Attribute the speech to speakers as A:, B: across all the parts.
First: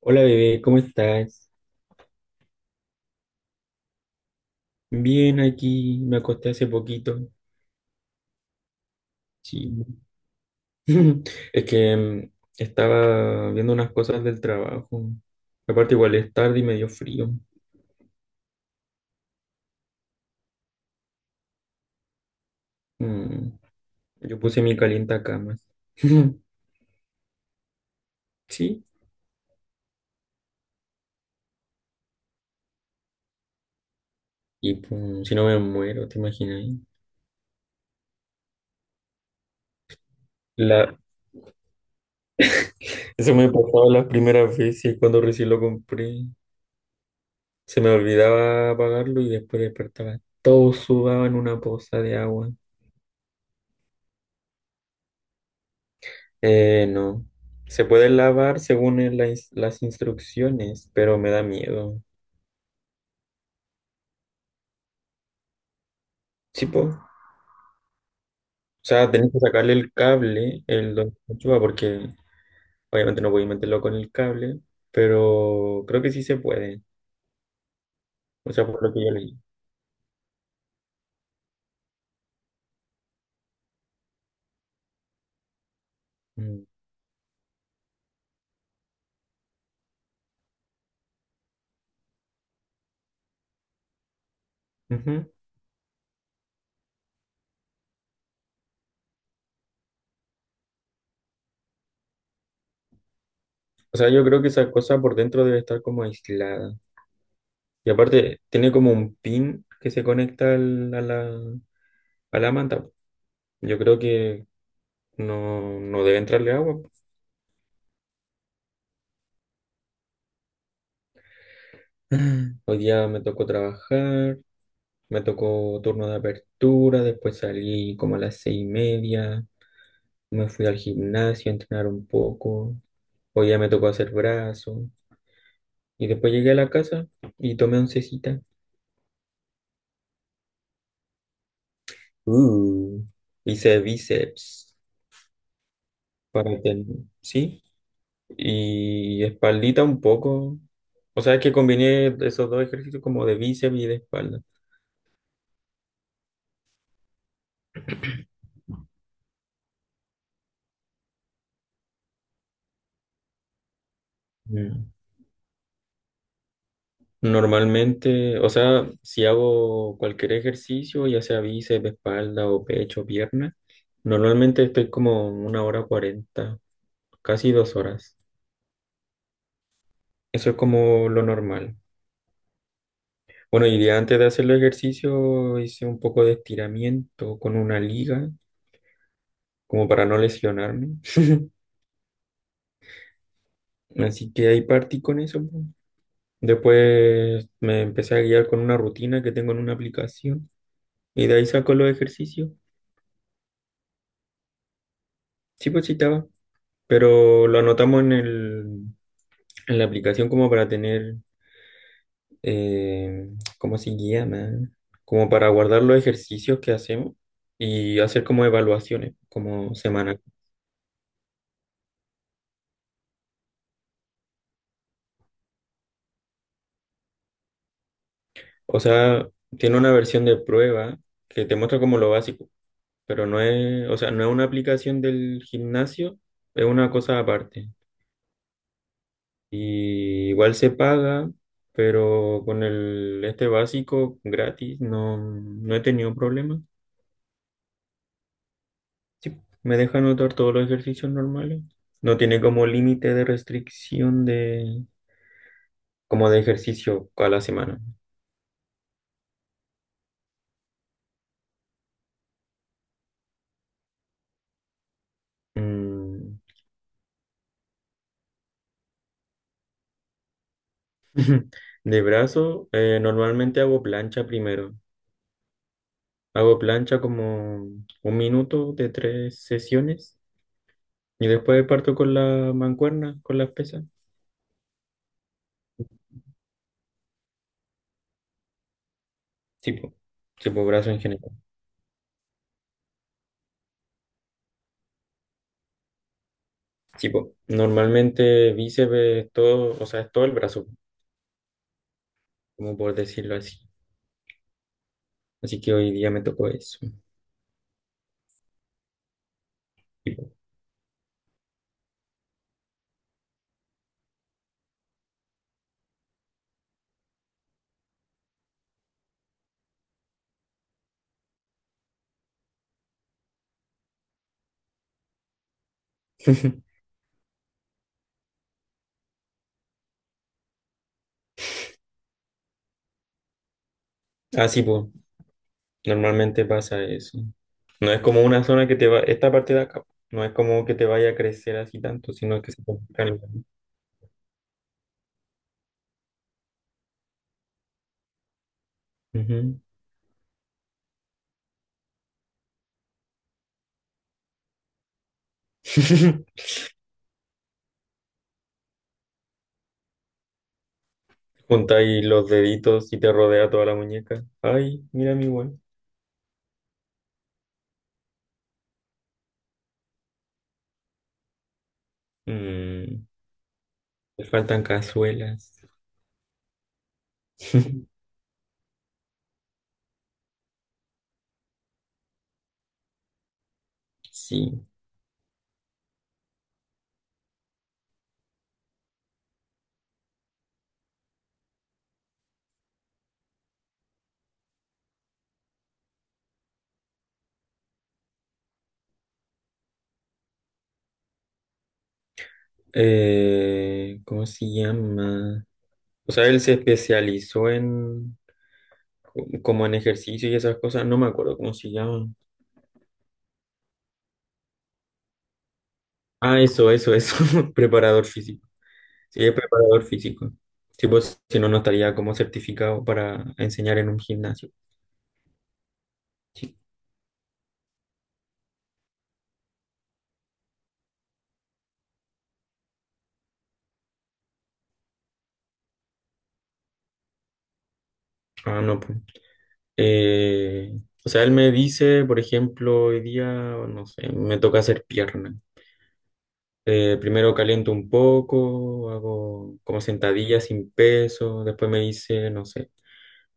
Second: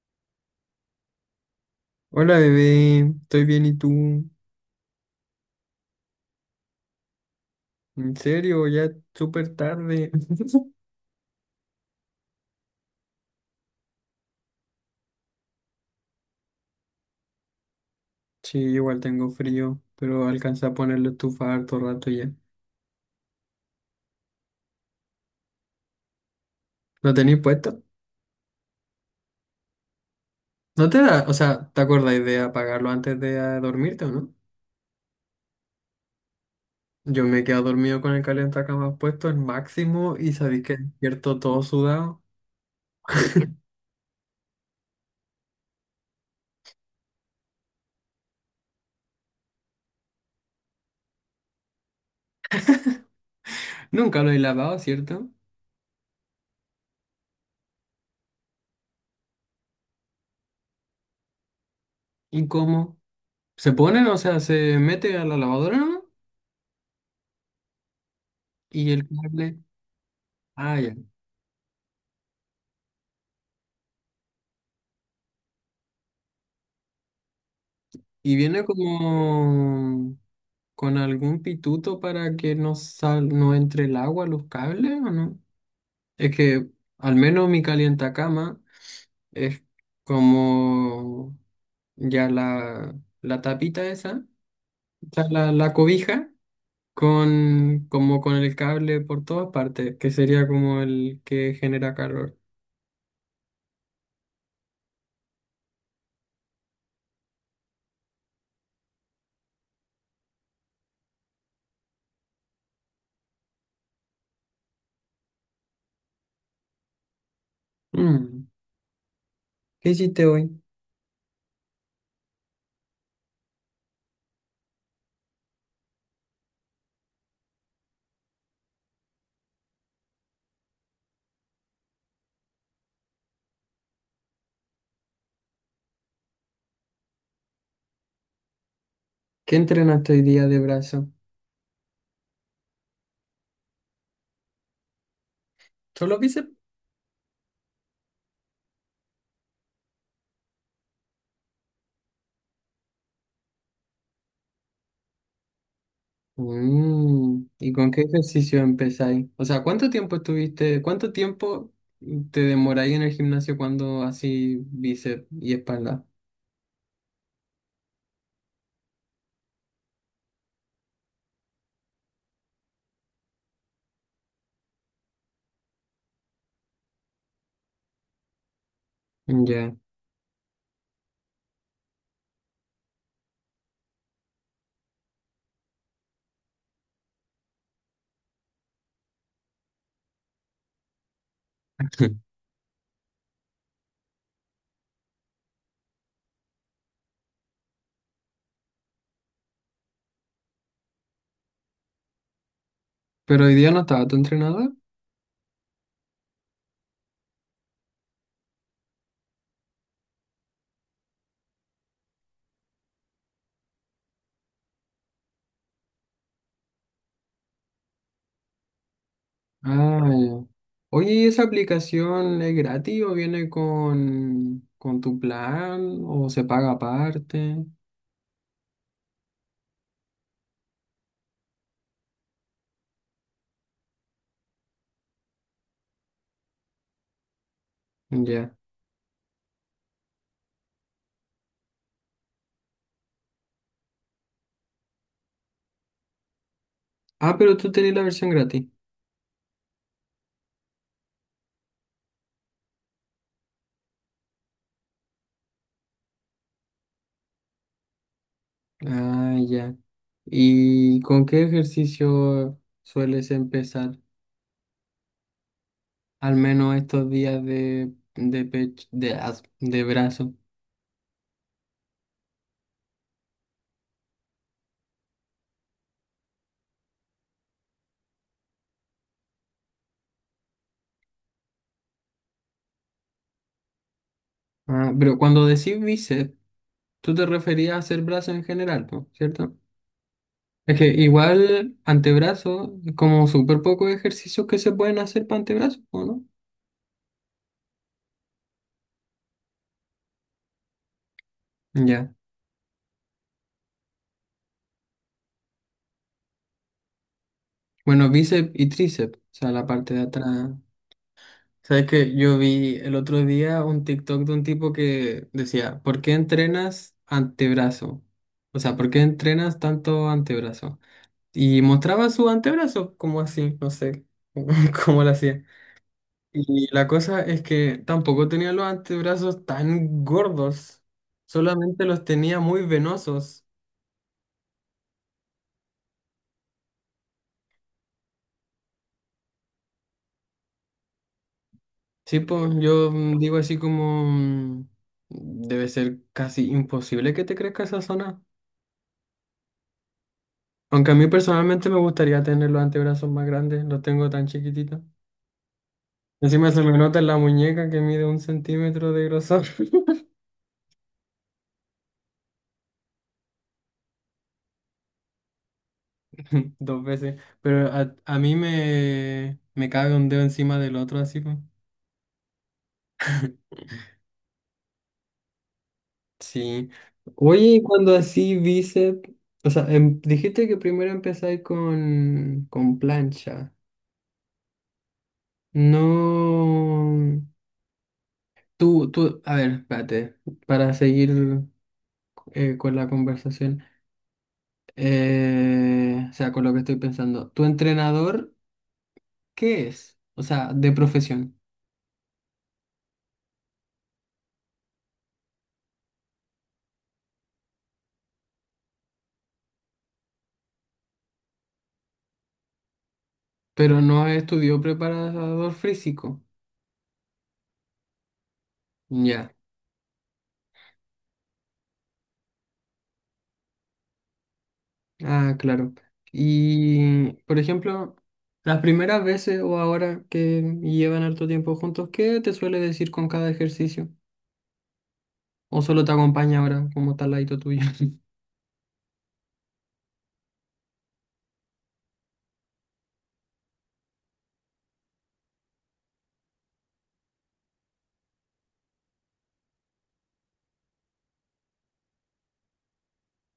A: Hola bebé, ¿cómo estás?
B: Hola bebé, estoy bien y tú.
A: Bien, aquí me acosté hace poquito.
B: ¿En serio? Ya es súper
A: Sí.
B: tarde.
A: Es que estaba viendo unas cosas del trabajo. Aparte igual es tarde y me dio frío.
B: Sí, igual tengo frío, pero alcancé a poner la estufa harto rato ya.
A: Mm, Yo puse mi camas.
B: ¿Lo tenéis puesto?
A: Sí.
B: ¿No te da, o sea, te acordáis de apagarlo antes de dormirte o no?
A: Y pum, si no me muero, ¿te imaginas?
B: Yo me he quedado dormido con el calentacamas puesto al máximo y sabéis que
A: La...
B: despierto todo sudado.
A: Eso me pasaba las primeras veces cuando recién lo compré. Se me olvidaba apagarlo y después despertaba todo sudado en una poza de agua.
B: Nunca lo he lavado, ¿cierto?
A: No. Se puede lavar según las instrucciones, pero me da miedo.
B: ¿Y cómo? ¿Se ponen? O sea, se mete a la lavadora, ¿no?
A: Sí, po. O
B: Y el
A: sea, tenés que
B: cable.
A: sacarle el cable,
B: Ah,
A: el
B: ya.
A: donde se enchufa, porque obviamente no voy a meterlo con el cable, pero creo que sí se puede.
B: Y
A: O
B: viene
A: sea, por lo que yo leí.
B: como con algún pituto para que no sal, no entre el agua a los cables, ¿o no? Es
A: Mm.
B: que al menos mi cama es como ya la tapita esa, o sea,
A: Ujú.
B: la cobija, con, como con el cable por todas partes, que sería como el que genera calor.
A: O sea, yo creo que esa cosa por dentro debe estar como aislada. Y aparte, tiene como un pin que se conecta a la manta. Yo creo que no, no debe entrarle agua.
B: Mm, ¿Qué hiciste hoy?
A: Hoy día me tocó trabajar, me tocó turno de apertura, después salí como a las 6:30, me fui al gimnasio a entrenar un poco, hoy día me tocó hacer brazo, y después llegué a la casa y tomé oncecita.
B: ¿Qué entrenaste hoy día de brazo?
A: Uh, hice bíceps
B: Solo vi.
A: para tener, ¿sí? Y espaldita un poco. O sea, es que combiné esos dos ejercicios como de bíceps y de espalda.
B: Mm, ¿y con qué ejercicio empezáis? O sea, ¿cuánto tiempo estuviste, cuánto tiempo te demoráis en el gimnasio cuando así
A: Mm.
B: bíceps y espalda?
A: Normalmente, o sea, si hago cualquier ejercicio, ya sea bíceps, espalda o pecho, pierna, normalmente estoy como 1 hora 40, casi 2 horas.
B: Ya.
A: Eso es como lo normal. Bueno, y de antes de hacer el ejercicio hice un poco de estiramiento con una liga, como para no lesionarme. Así que ahí partí con eso. Po. Después me empecé a guiar con una rutina que tengo en una aplicación y de ahí saco los ejercicios.
B: Pero hoy día no estaba tu entrenador.
A: Sí, pues sí, estaba. Pero lo anotamos en la aplicación como para tener, eh, ¿cómo se llama? Como para guardar los ejercicios que hacemos y hacer como evaluaciones, como
B: Ah,
A: semanal.
B: ya. Oye, ¿y esa aplicación es gratis o viene con tu plan o se paga aparte?
A: O sea, tiene una versión de prueba que te muestra como lo básico, pero no es, o sea, no es una aplicación del gimnasio, es una cosa aparte.
B: Ya.
A: Y igual se paga, pero con el este básico gratis no, no he tenido problemas.
B: Ah, pero tú tenés la versión gratis.
A: Sí, me deja anotar todos los ejercicios normales. No tiene como límite de restricción de como de ejercicio a la semana.
B: Ah, ya. ¿Y con qué ejercicio sueles empezar? Al
A: Mm,
B: menos estos días de pecho, de, as- de brazo.
A: De brazo, normalmente hago plancha primero. Hago plancha como un minuto de tres sesiones y después parto con la mancuerna, con las pesas.
B: Ah, pero cuando decís bíceps, tú te referías a hacer brazo en general, ¿no? ¿Cierto?
A: Sí, po. Sí,
B: Es que
A: brazo en general.
B: igual antebrazo, como súper pocos ejercicios que se pueden hacer para antebrazo, ¿o no?
A: Sí, normalmente bíceps, es todo, o sea, es todo el brazo,
B: Ya.
A: como por decirlo así. Así que hoy día me tocó eso.
B: Bueno, bíceps y tríceps, o sea, la parte de
A: Sí,
B: atrás. ¿Sabes que yo vi el otro día un TikTok de un tipo que decía, ¿por qué entrenas antebrazo? O sea, ¿por qué entrenas tanto antebrazo? Y mostraba su antebrazo, como así, no sé cómo lo hacía. Y la cosa es que tampoco tenía los antebrazos tan gordos, solamente los tenía muy venosos.
A: Ah, sí, pues, normalmente pasa eso. No es como una zona que te va, esta parte de acá, no es como que te vaya a crecer así tanto,
B: Sí,
A: sino
B: pues
A: que se te va
B: yo
A: a
B: digo así como, debe ser casi imposible que te crezca esa zona.
A: Ujú.
B: Aunque a mí personalmente me gustaría tener los antebrazos más grandes, los tengo tan chiquititos. Encima se me nota en la muñeca que mide un centímetro de grosor.
A: Juntáis los deditos y te rodea toda la muñeca. Ay, mira mi buen.
B: Dos veces. Pero a mí me cabe un dedo encima del otro, así pues.
A: Mm, le faltan cazuelas.
B: Sí. Oye, y cuando así bíceps, o sea, em- dijiste que primero empezáis con plancha.
A: Sí.
B: No. Tú, a ver, espérate, para seguir con la conversación. O sea, con lo que estoy pensando. ¿Tu entrenador qué es? O sea, de profesión,
A: ¿Cómo se llama? O sea, él se especializó en como en ejercicio y esas cosas. No me acuerdo cómo se llama.
B: pero no estudió preparador físico.
A: Ah, eso, eso, eso. Preparador físico. Sí,
B: Ya.
A: es preparador físico. Sí, pues, si no, no estaría como certificado para enseñar en un gimnasio.
B: Ah, claro.
A: Sí.
B: Y, por ejemplo, las primeras veces o ahora que llevan harto tiempo juntos, ¿qué te suele decir con cada ejercicio? ¿O solo te acompaña ahora como tal ladito tuyo?
A: Ah, no, pues. Eh, o sea, él me dice, por ejemplo, hoy día, no sé, me toca hacer pierna. Primero caliento un poco, hago como sentadillas sin peso. Después me dice, no sé,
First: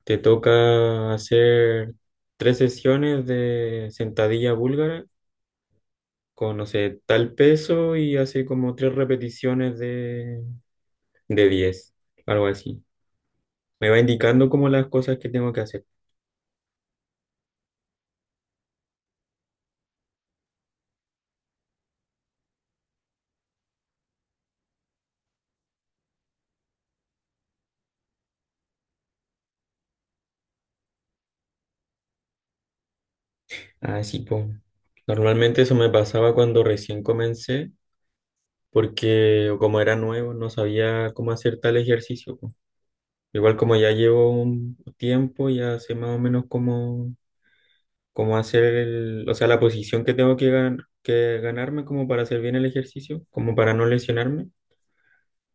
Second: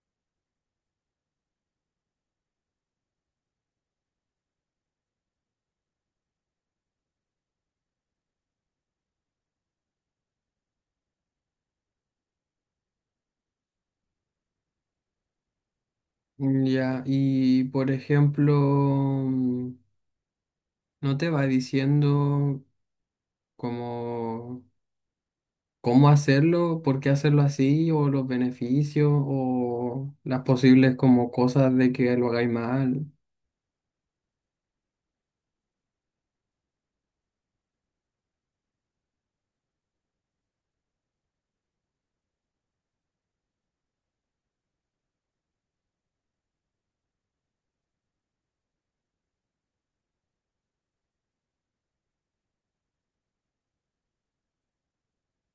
A: te toca hacer tres sesiones de sentadilla búlgara con, no sé, tal peso y hace como tres repeticiones de 10 algo así. Me va indicando como las cosas que tengo que hacer.
B: Mm, Ya, y por ejemplo, mm, ¿no te va diciendo como cómo hacerlo, por qué hacerlo así, o los beneficios, o las posibles como cosas de que lo hagáis mal?
A: Así pues. Normalmente eso me pasaba cuando recién comencé, porque como era nuevo, no sabía cómo hacer tal ejercicio. Po. Igual como ya llevo un tiempo, ya sé más o menos cómo hacer el, o sea, la posición que tengo que ganarme como para hacer bien el ejercicio, como para no lesionarme.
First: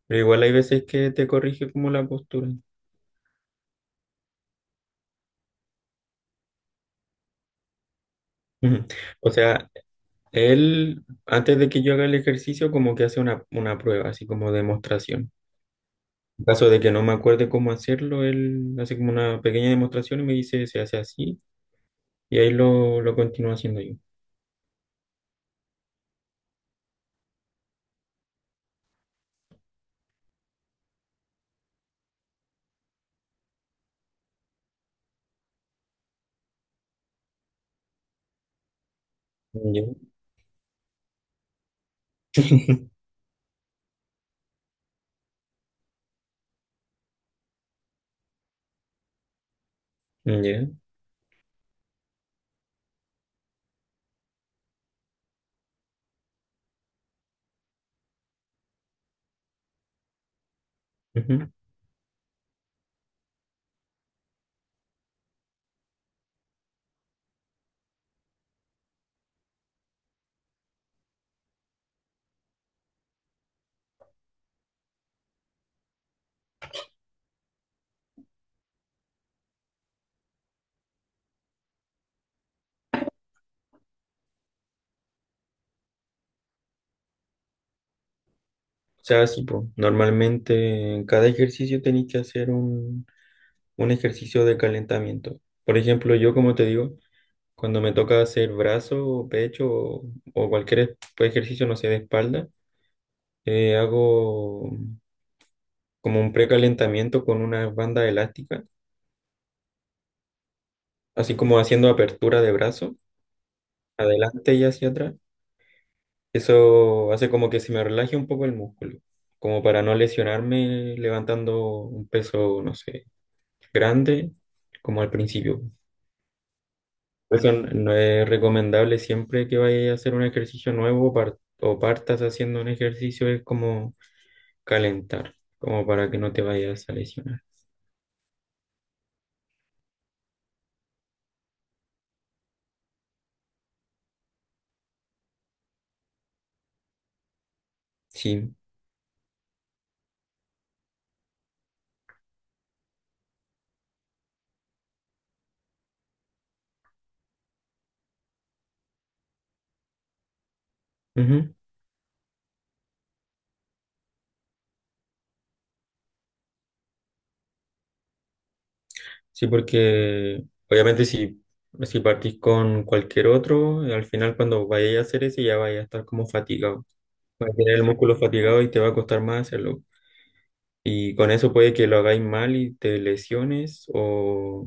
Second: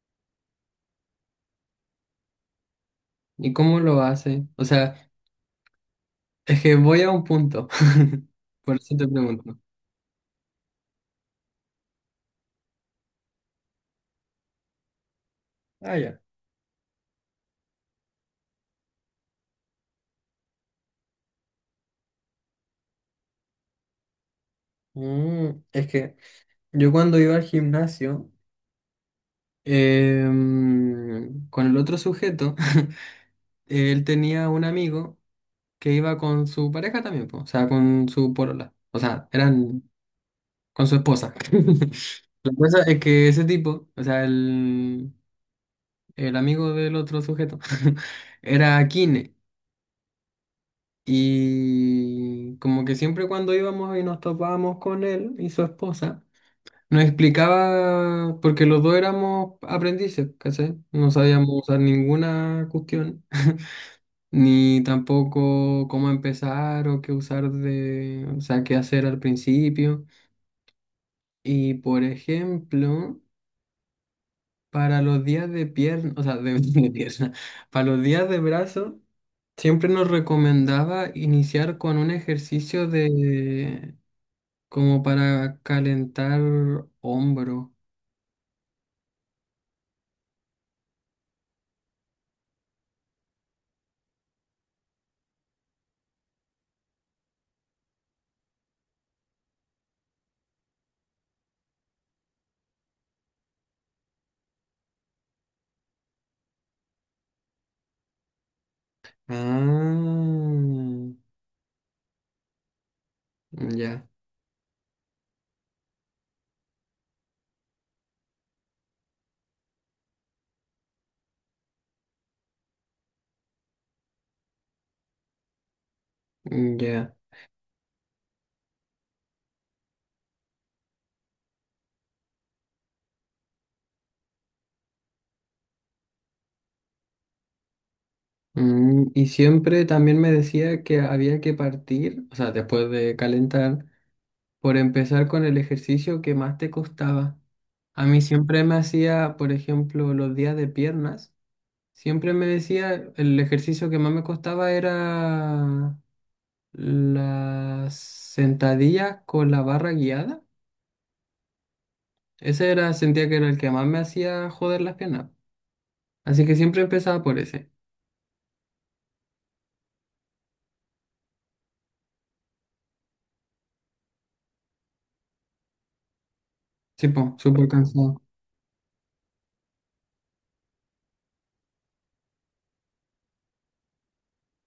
A: Pero igual hay veces que te corrige como la postura.
B: ¿Y cómo lo hace? O sea, es que voy a un punto. Por eso te
A: O
B: pregunto.
A: sea, él, antes de que yo haga el ejercicio, como que hace una prueba, así como demostración.
B: Ah, ya.
A: En caso de que no me acuerde cómo hacerlo, él hace como una pequeña demostración y me dice, se hace así, y ahí lo continúo haciendo yo.
B: Mm, es que yo cuando iba al gimnasio, con el otro sujeto, él tenía un amigo que iba con su pareja también, po, o sea, con su porola. O sea, eran
A: Ya.
B: con su esposa. La cosa es que ese tipo, o sea, el amigo del otro sujeto, era kine.
A: Ya,
B: Y como que siempre cuando íbamos y nos topábamos con él y su esposa, nos explicaba, porque los dos éramos aprendices, ¿cachai? No sabíamos
A: ujú.
B: usar ninguna cuestión, ni tampoco cómo empezar o qué usar de, o sea, qué hacer al principio. Y por ejemplo, para los días de pierna, o sea, de, de pierna, para los días de brazo, siempre nos recomendaba iniciar con un ejercicio de. Como para calentar hombro.
A: O sea, sí, po. Normalmente en cada ejercicio tenéis que hacer un ejercicio de calentamiento. Por ejemplo, yo, como te digo, cuando me toca hacer brazo, o pecho o cualquier pues, ejercicio, no sé, de espalda, hago. Como un precalentamiento con una banda elástica,
B: Ah,
A: así como haciendo apertura de brazo,
B: ya,
A: adelante y hacia atrás. Eso hace como que se me relaje un poco el músculo, como para no lesionarme levantando un peso, no sé, grande, como al principio.
B: ya.
A: Por eso no es recomendable siempre que vayas a hacer un ejercicio nuevo o partas haciendo un ejercicio, es como calentar, como para que no te vayas a lesionar.
B: Mm, y siempre también me decía que había que partir, o sea, después de calentar, por empezar con el ejercicio que más te costaba. A mí
A: Sí.
B: siempre me hacía, por ejemplo, los días de piernas, siempre me decía el ejercicio que más me costaba era las sentadillas con la barra guiada.
A: Ujú.
B: Ese era, sentía que era el que más me hacía joder las piernas. Así que siempre empezaba por ese.
A: Sí, porque obviamente si partís con cualquier otro, al final cuando vayas a hacer ese ya vayas a estar como fatigado.
B: Sí, po,
A: Vas a
B: súper
A: tener el músculo
B: cansado.
A: fatigado y te va a costar más hacerlo. Y con eso puede que lo hagáis mal y te lesiones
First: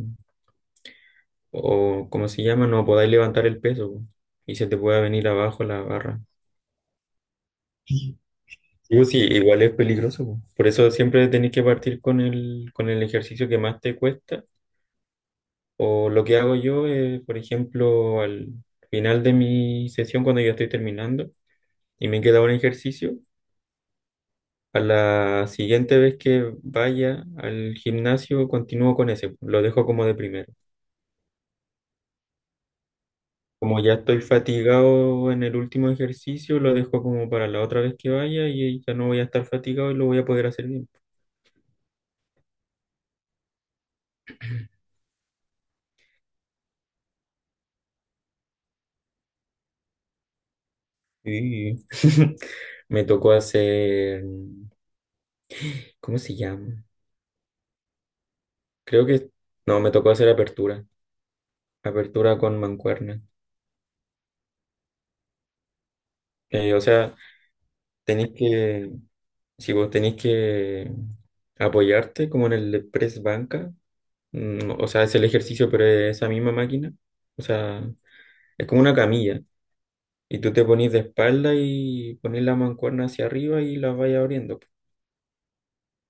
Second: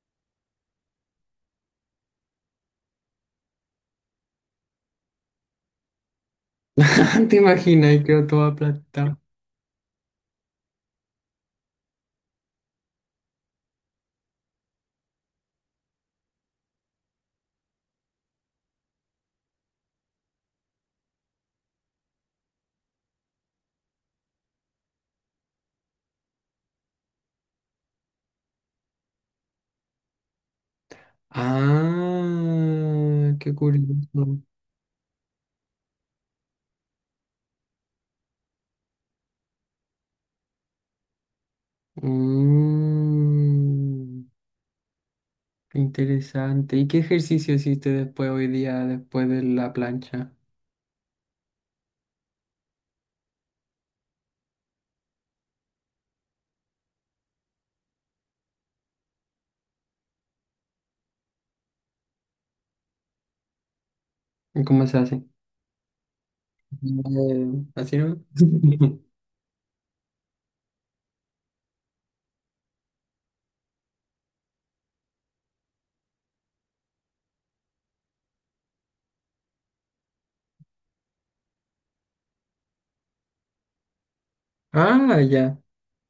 A: o ¿cómo se llama? No podáis levantar el peso po, y se te pueda venir abajo la barra.
B: ¿Te imaginas? Y
A: Sí,
B: quedó todo
A: pues sí,
B: aplastado.
A: igual es peligroso. Po. Por eso siempre tenéis que partir con el ejercicio que más te cuesta. O lo que hago yo es, por ejemplo, al final de mi sesión, cuando ya estoy terminando y me queda un ejercicio, a la siguiente vez que vaya al gimnasio, continúo con ese, lo dejo como de primero.
B: Ah, qué
A: Como ya estoy
B: curioso.
A: fatigado en el último ejercicio, lo dejo como para la otra vez que vaya y ya no voy a estar fatigado y lo voy a poder hacer bien.
B: Mm, interesante. ¿Y qué ejercicio hiciste después hoy día, después de la plancha?
A: Y me tocó hacer, ¿cómo se llama? Creo que, no, me tocó hacer apertura, apertura con mancuernas.
B: ¿Y cómo se hace?
A: O sea,
B: Eh, ¿así no?
A: tenéis que, si vos tenéis que apoyarte como en el press banca, o sea, es el ejercicio, pero es esa misma máquina, o sea, es como una camilla, y tú te ponís de espalda y ponés la mancuerna hacia arriba y la vais abriendo.
B: Ah, ya.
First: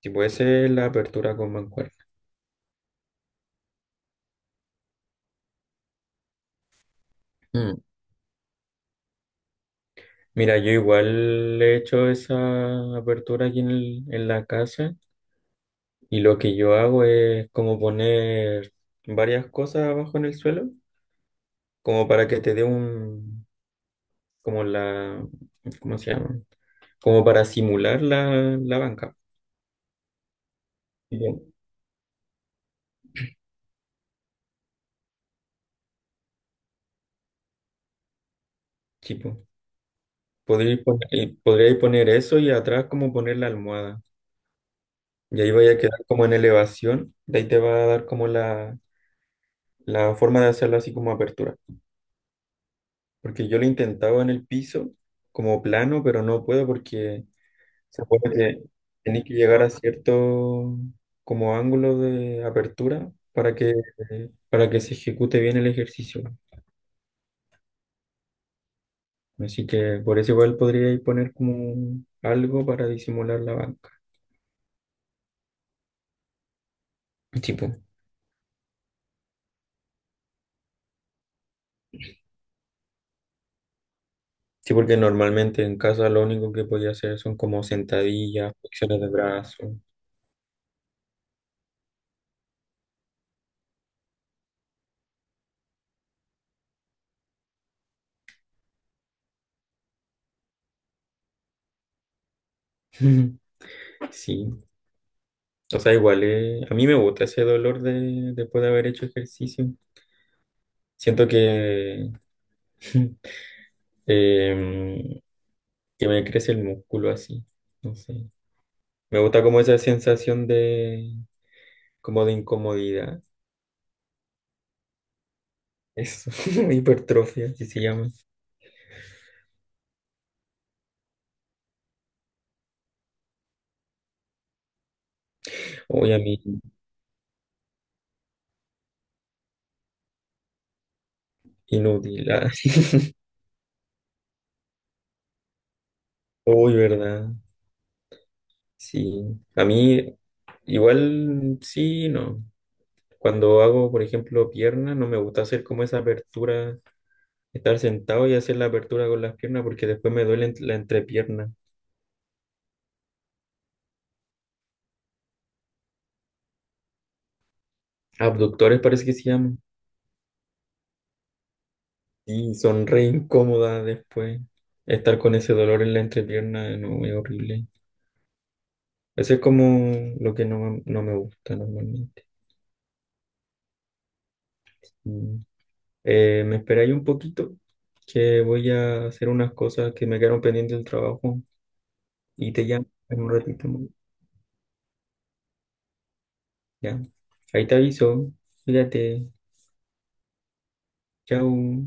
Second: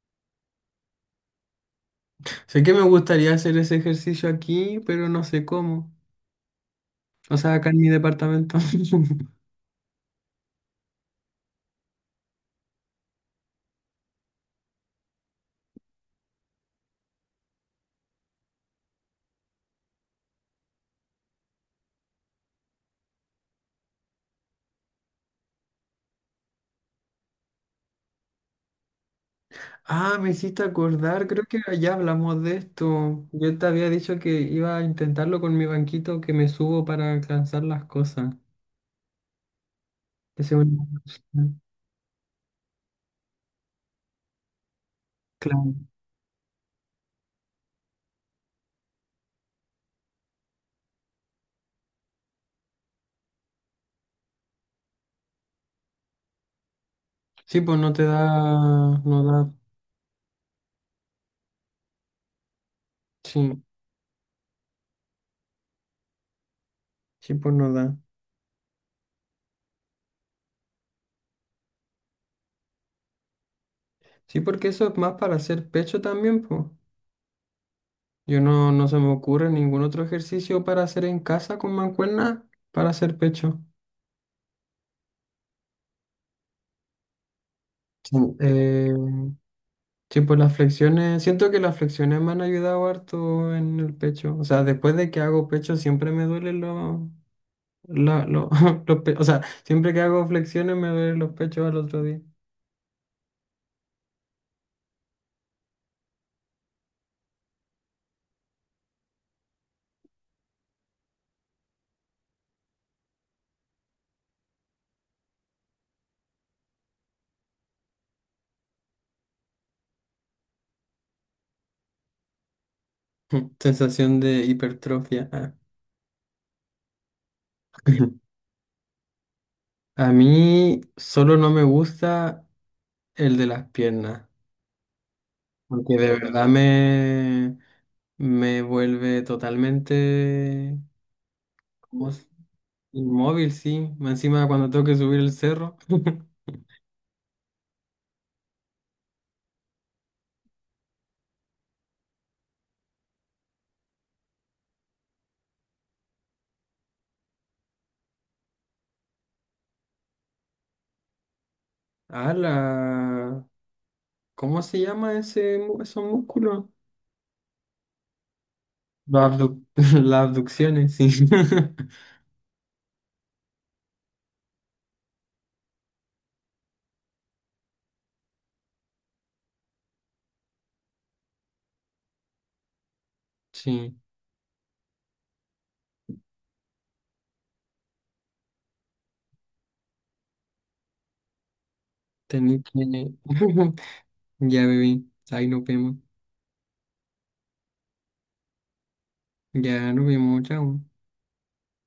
A: Si puede ser la apertura con mancuerna.
B: Sé que me gustaría hacer ese ejercicio aquí, pero no sé cómo. O sea, acá en
A: Mm.
B: mi departamento.
A: Mira, yo igual he hecho esa apertura aquí en en la casa, y lo que yo hago es como poner varias cosas abajo en el suelo. Como para que te dé un, como la, ¿cómo se llama? Como para simular la banca.
B: Ah, me hiciste
A: Y
B: acordar,
A: yo,
B: creo que ya hablamos de esto. Yo te había dicho que iba a intentarlo con mi banquito que me subo para alcanzar las cosas.
A: sí, po.
B: Esa es una opción.
A: Podríais poner eso y atrás como poner la almohada. Y ahí vaya
B: Claro.
A: a quedar como en elevación. De ahí te va a dar como la forma de hacerlo así como apertura. Porque yo lo intentaba en el piso como plano, pero no puedo porque
B: Sí, pues no
A: se
B: te
A: supone que
B: da, no
A: tenéis que
B: da.
A: llegar a cierto como ángulo de apertura para
B: Sí,
A: que, para que se ejecute bien el ejercicio.
B: sí, pues no da.
A: Así que por eso igual podría ir poner como algo para disimular la banca.
B: Sí, porque eso es más para hacer pecho también, pues.
A: Sí, po.
B: Yo no, no se me ocurre ningún otro ejercicio para hacer en casa con mancuerna para hacer pecho.
A: Sí, porque normalmente en casa lo único que podía hacer son como
B: Sí.
A: sentadillas, flexiones de brazo.
B: Sí, pues las flexiones, siento que las flexiones me han ayudado harto en el pecho. O sea, después de que hago pecho siempre me duelen los, la- lo- los pe- O sea, siempre que hago flexiones me duelen los pechos al otro día.
A: Sí, o sea, igual a mí me gusta ese dolor de, después de haber hecho ejercicio. Siento que, em, que me crece el músculo así, no sé. Me gusta como esa sensación de, como de incomodidad.
B: Sensación de hipertrofia, ah.
A: Eso, hipertrofia, así se llama.
B: A mí solo no me gusta el de las piernas, porque de
A: Oye, a mí,
B: verdad me, me vuelve totalmente como
A: Inútil.
B: s-
A: Ah.
B: inmóvil, sí. Más encima cuando tengo que subir el cerro.
A: Uy, ¿verdad? Sí. A mí igual sí, no. Cuando hago, por ejemplo, piernas, no me gusta hacer como esa apertura, estar sentado y hacer la apertura con las piernas porque después me duele la entrepierna.
B: Ah, la... ¿Cómo se llama ese, mu- esos músculos?
A: Abductores parece que se
B: Las
A: llaman.
B: abdu- las abducciones, sí.
A: Y son re incómodas después. Estar con ese dolor en la entrepierna, no, es horrible. Eso es como lo que no, no me gusta normalmente.
B: Sí,
A: Mm. Me esperé ahí un poquito, que voy a hacer unas cosas que me quedaron pendientes del trabajo y
B: tenés
A: te
B: que...
A: llamo en un ratito. Más.
B: Ya, bebé, ahí nos vemos.
A: Ya. Ahí te aviso. Cuídate.
B: Ya nos vemos, chao.
A: Chao.